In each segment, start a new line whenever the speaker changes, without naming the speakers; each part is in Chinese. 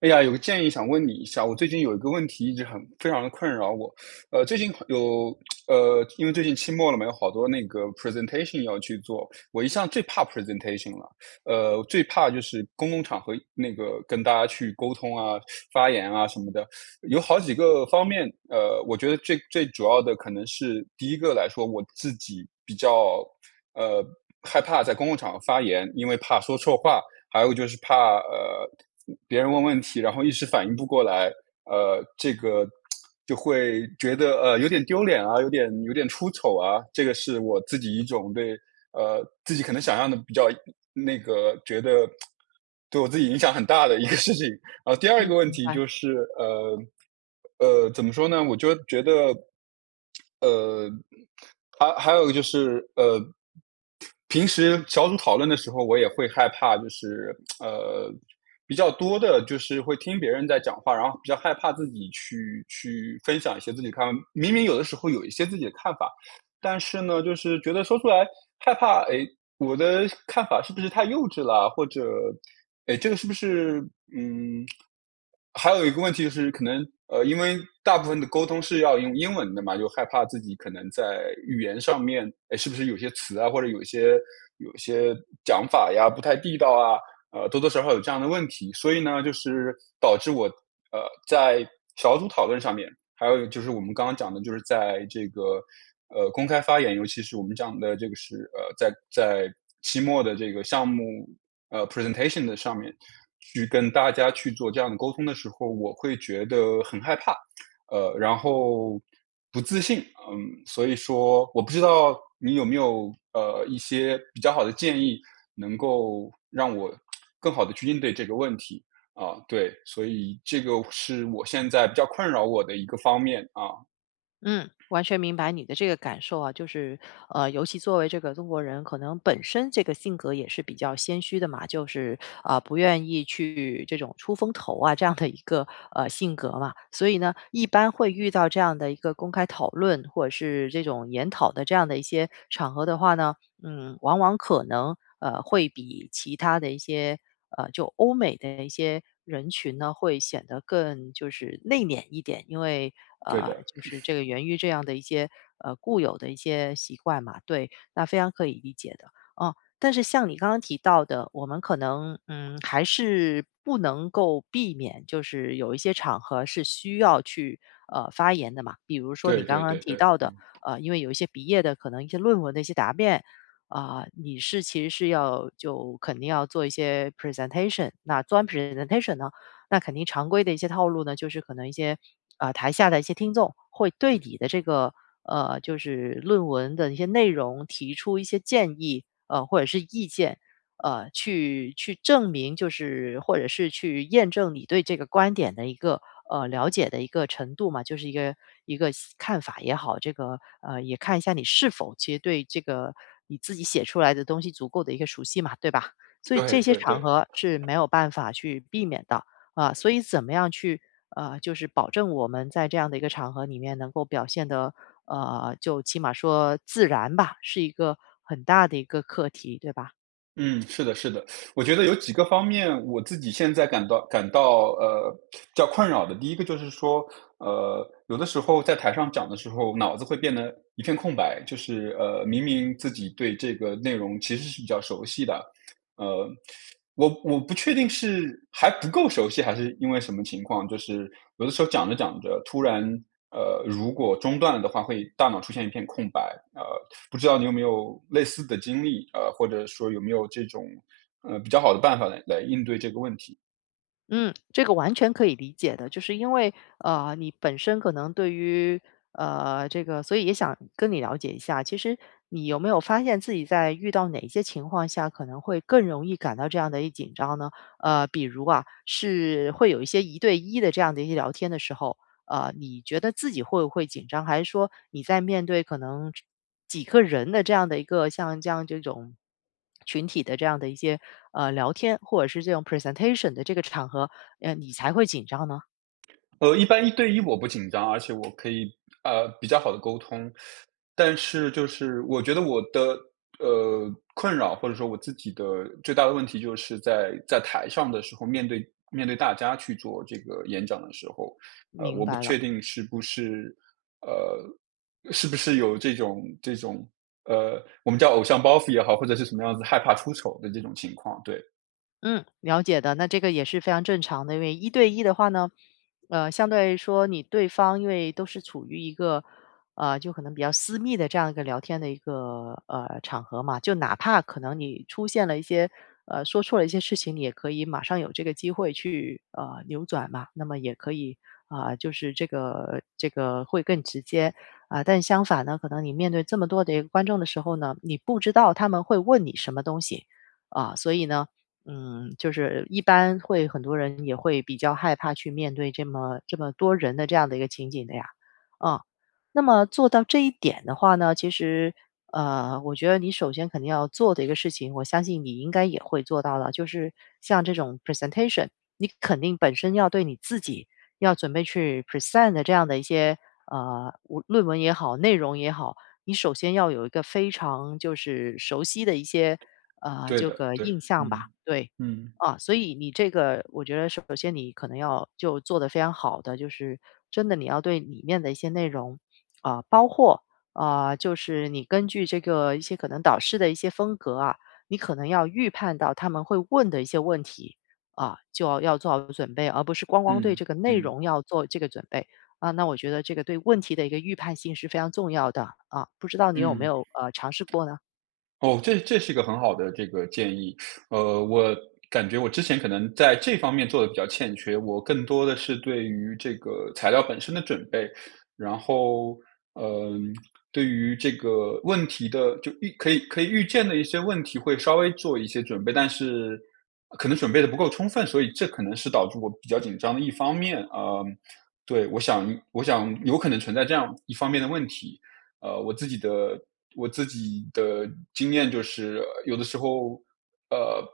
哎呀，有个建议想问你一下，我最近有一个问题一直很非常的困扰我，呃，最近有呃，因为最近期末了嘛，有好多那个 presentation 要去做，我一向最怕 presentation 了，最怕就是公共场合那个跟大家去沟通啊、发言啊什么的，有好几个方面，我觉得最最主要的可能是第一个来说，我自己比较，呃，害怕在公共场合发言，因为怕说错话，还有就是怕别人问问题，然后一时反应不过来，这个就会觉得有点丢脸啊，有点出丑啊，这个是我自己一种对自己可能想象的比较那个觉得对我自己影响很大的一个事情。然后第二
嗯，
个问
明
题
白。
就是怎么说呢？我就觉得。呃，还还有就是呃，平时小组讨论的时候，我也会害怕，就是呃，比较多的就是会听别人在讲话，然后比较害怕自己去分享一些自己看法，明明有的时候有一些自己的看法，但是呢，就是觉得说出来害怕，哎，我的看法是不是太幼稚了？或者，哎，这个是不是嗯，还有一个问题就是可能，因为大部分的沟通是要用英文的嘛，就害怕自己可能在语言上面，哎，是不是有些词啊，或者有些讲法呀，不太地道啊，多多少少有这样的问题，所以呢，就是导致我呃在小组讨论上面，还有就是我们刚刚讲的，就是在这个公开发言，尤其是我们讲的这个是在期末的这个项目presentation 的上面去跟大家去做这样的沟通的时候，我会觉得很害怕，然后不自信，嗯，所以说我不知道你有没有一些比较好的建议，能够让我更好的去应对这个问题，啊，对，所以这个是我现在比较困扰我的一个方面，啊，
嗯，完全明白你的这个感受啊。就是，尤其作为这个中国人，可能本身这个性格也是比较谦虚的嘛，就是啊、不愿意去这种出风头啊这样的一个性格嘛。所以呢，一般会遇到这样的一个公开讨论或者是这种研讨的这样的一些场合的话呢，嗯，往往可能会比其他的一些就欧美的一些人群呢，会显得更就是内敛一点。因为
对的，
就是这个源于这样的一些固有的一些习惯嘛。对，那非常可以理解的哦。但是像你刚刚提到的，我们可能嗯还是不能够避免，就是有一些场合是需要去发言的嘛。比如说你
对
刚
对
刚
对
提
对，
到的，
嗯，
因为有一些毕业的可能一些论文的一些答辩，啊、你是其实是要就肯定要做一些 presentation。那做完 presentation 呢，那肯定常规的一些套路呢，就是可能一些啊、台下的一些听众会对你的这个就是论文的一些内容提出一些建议或者是意见。去证明，就是或者是去验证你对这个观点的一个了解的一个程度嘛，就是一个看法也好。这个也看一下你是否其实对这个你自己写出来的东西足够的一个熟悉嘛，对吧？所以
对
这些
对
场
对。
合是没有办法去避免的啊。所以怎么样去就是保证我们在这样的一个场合里面能够表现的就起码说自然吧，是一个很大的一个课题，对吧？
嗯，是的，是的，我觉得有几个方面，我自己现在感到比较困扰的。第一个就是说，有的时候在台上讲的时候，脑子会变得一片空白，就是明明自己对这个内容其实是比较熟悉的，呃，我不确定是还不够熟悉，还是因为什么情况，就是有的时候讲着讲着，突然如果中断了的话，会大脑出现一片空白。不知道你有没有类似的经历，或者说有没有这种，比较好的办法来应对这个问题？
嗯，这个完全可以理解的。就是因为你本身可能对于这个，所以也想跟你了解一下，其实你有没有发现自己在遇到哪些情况下可能会更容易感到这样的一紧张呢？比如啊，是会有一些一对一的这样的一些聊天的时候，你觉得自己会不会紧张？还是说你在面对可能几个人的这样的一个像这样这种群体的这样的一些聊天，或者是这种 presentation 的这个场合，你才会紧张呢？
一般一对一我不紧张，而且我可以比较好的沟通，但是就是我觉得我的困扰或者说我自己的最大的问题就是在台上的时候面对大家去做这个演讲的时候，
明
我不
白了。
确定是不是有这种我们叫偶像包袱也好，或者是什么样子害怕出丑的这种情况，对
嗯，了解的。那这个也是非常正常的。因为一对一的话呢，相对来说你对方因为都是处于一个就可能比较私密的这样一个聊天的一个场合嘛，就哪怕可能你出现了一些说错了一些事情，你也可以马上有这个机会去扭转嘛。那么也可以啊、就是这个会更直接啊、但相反呢，可能你面对这么多的一个观众的时候呢，你不知道他们会问你什么东西。啊，所以呢，嗯，就是一般会很多人也会比较害怕去面对这么多人的这样的一个情景的呀。啊，那么做到这一点的话呢，其实，我觉得你首先肯定要做的一个事情，我相信你应该也会做到了，就是像这种 presentation，你肯定本身要对你自己要准备去 present 的这样的一些，呃，论文也好，内容也好，你首先要有一个非常就是熟悉的一些
对
这
的
个
对，
印象吧，
嗯
对。
嗯
啊，所以你这个我觉得首先你可能要就做得非常好的，就是真的你要对里面的一些内容，啊，包括，啊，就是你根据这个一些可能导师的一些风格啊，你可能要预判到他们会问的一些问题。啊，就要做好准备，而不是光光对这
嗯
个内
嗯嗯
容要做这个准备。啊，那我觉得这个对问题的一个预判性是非常重要的。啊，不知道你有没
嗯。
有，尝试过呢？
哦，这是一个很好的这个建议。我感觉我之前可能在这方面做的比较欠缺，我更多的是对于这个材料本身的准备，然后，嗯，对于这个问题的就预可以可以预见的一些问题会稍微做一些准备，但是可能准备的不够充分，所以这可能是导致我比较紧张的一方面。嗯，对，我想有可能存在这样一方面的问题。呃，我自己的我自己的经验就是，有的时候，呃，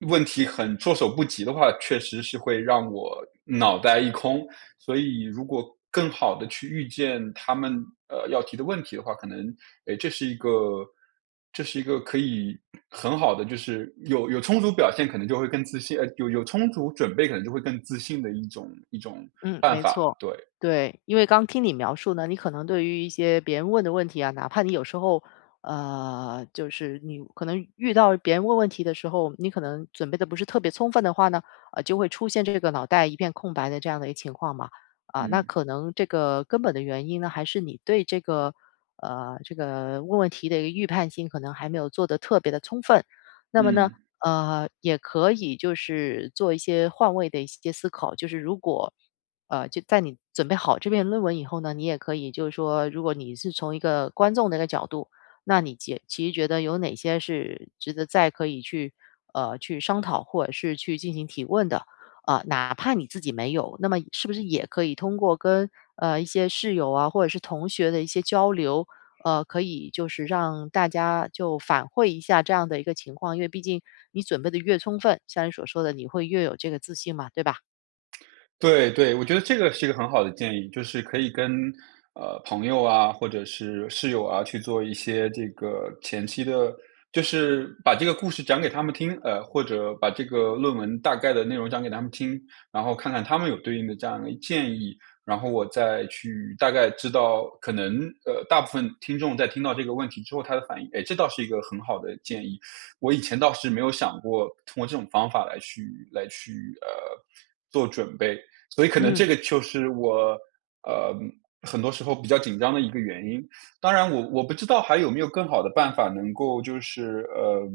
问题很措手不及的话，确实是会让我脑袋一空。所以如果更好的去预见他们，要提的问题的话，可能，诶，这是一个可以很好的就是有充足表现可能就会更自信。有充足准备可能就会更自信的一种
嗯，
办
没
法，
错，
对，
对。因为刚听你描述呢，你可能对于一些别人问的问题啊，哪怕你有时候，就是你可能遇到别人问问题的时候，你可能准备的不是特别充分的话呢，就会出现这个脑袋一片空白的这样的一个情况嘛。啊，那
嗯，
可能这个根本的原因呢，还是你对这个，这个问问题的一个预判性可能还没有做得特别的充分。那么呢，
嗯。
也可以就是做一些换位的一些思考。就是如果就在你准备好这篇论文以后呢，你也可以就是说，如果你是从一个观众的一个角度，那你其实觉得有哪些是值得再可以去去商讨或者是去进行提问的啊、哪怕你自己没有，那么是不是也可以通过跟一些室友啊或者是同学的一些交流，可以就是让大家就反馈一下这样的一个情况。因为毕竟你准备的越充分，像你所说的，你会越有这个自信嘛，对吧？
对对，我觉得这个是一个很好的建议，就是可以跟朋友啊，或者是室友啊，去做一些这个前期的，就是把这个故事讲给他们听，或者把这个论文大概的内容讲给他们听，然后看看他们有对应的这样的建议，然后我再去大概知道，可能大部分听众在听到这个问题之后他的反应，哎，这倒是一个很好的建议，我以前倒是没有想过通过这种方法来去呃做准备。所以可能这
嗯。
个就是我呃很多时候比较紧张的一个原因。当然我，我不知道还有没有更好的办法能够就是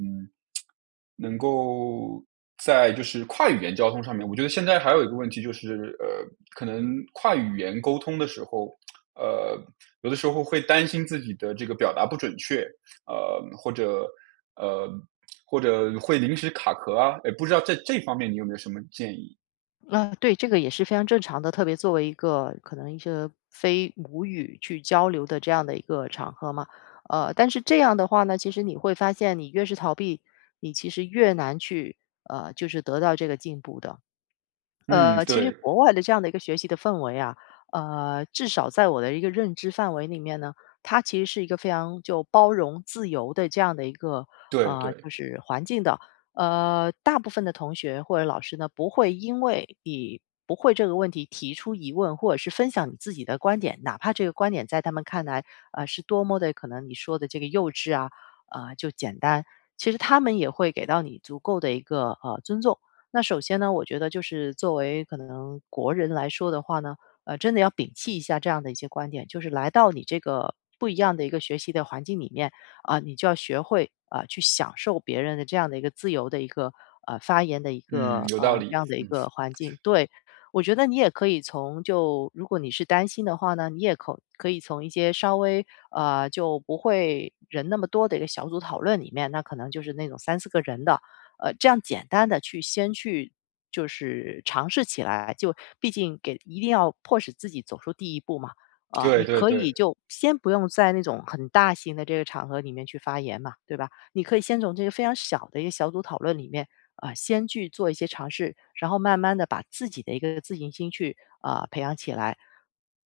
能够在就是跨语言交通上面，我觉得现在还有一个问题就是可能跨语言沟通的时候。呃，有的时候会担心自己的这个表达不准确，呃，或者呃，或者会临时卡壳啊，也不知道在这方面你有没有什么建议？
对，这个也是非常正常的，特别作为一个可能一些非母语去交流的这样的一个场合嘛。但是这样的话呢，其实你会发现，你越是逃避，你其实越难去就是得到这个进步的。
嗯，
其实
对。
国外的这样的一个学习的氛围啊，至少在我的一个认知范围里面呢，它其实是一个非常就包容、自由的这样的一个
对对，
就是环境的。大部分的同学或者老师呢，不会因为你不会这个问题提出疑问，或者是分享你自己的观点，哪怕这个观点在他们看来，是多么的可能你说的这个幼稚啊，就简单，其实他们也会给到你足够的一个尊重。那首先呢，我觉得就是作为可能国人来说的话呢，真的要摒弃一下这样的一些观点。就是来到你这个不一样的一个学习的环境里面啊，你就要学会啊去享受别人的这样的一个自由的一个发言的一
嗯，
个
有道
这
理，
样的一
嗯，
个环境。对，我觉得你也可以从就如果你是担心的话呢，你也可以从一些稍微就不会人那么多的一个小组讨论里面，那可能就是那种三四个人的。这样简单的先去就是尝试起来。就毕竟给一定要迫使自己走出第一步嘛。啊，
对
你
对
可以
对，
就先不用在那种很大型的这个场合里面去发言嘛，对吧？你可以先从这个非常小的一个小组讨论里面，啊，先去做一些尝试，然后慢慢的把自己的一个自信心去，啊，培养起来。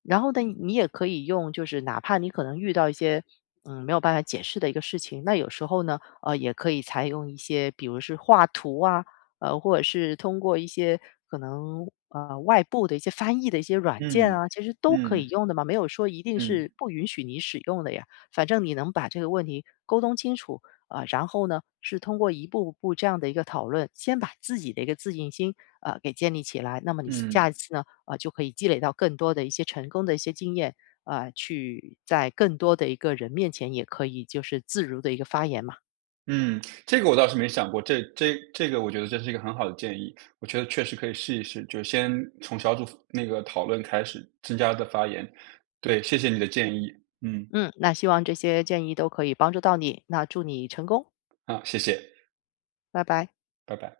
然后呢，你也可以用就是哪怕你可能遇到一些，嗯，没有办法解释的一个事情，那有时候呢，也可以采用一些，比如是画图啊，或者是通过一些可能外部的一些翻译的一些软件
嗯，
啊。其实都可以
嗯，
用的嘛，没有说一定
嗯，
是不允许你使用的呀。反正你能把这个问题沟通清楚啊、然后呢，是通过一步步这样的一个讨论，先把自己的一个自信心给建立起来。那么你下
嗯，
一次呢，就可以积累到更多的一些成功的一些经验。啊、去在更多的一个人面前，也可以就是自如的一个发言嘛。
嗯，这个我倒是没想过，这个我觉得这是一个很好的建议，我觉得确实可以试一试，就先从小组那个讨论开始，增加的发言，对，谢谢你的建议，嗯，
嗯，那希望这些建议都可以帮助到你。那祝你成功，
好，谢谢，
拜拜。
拜拜。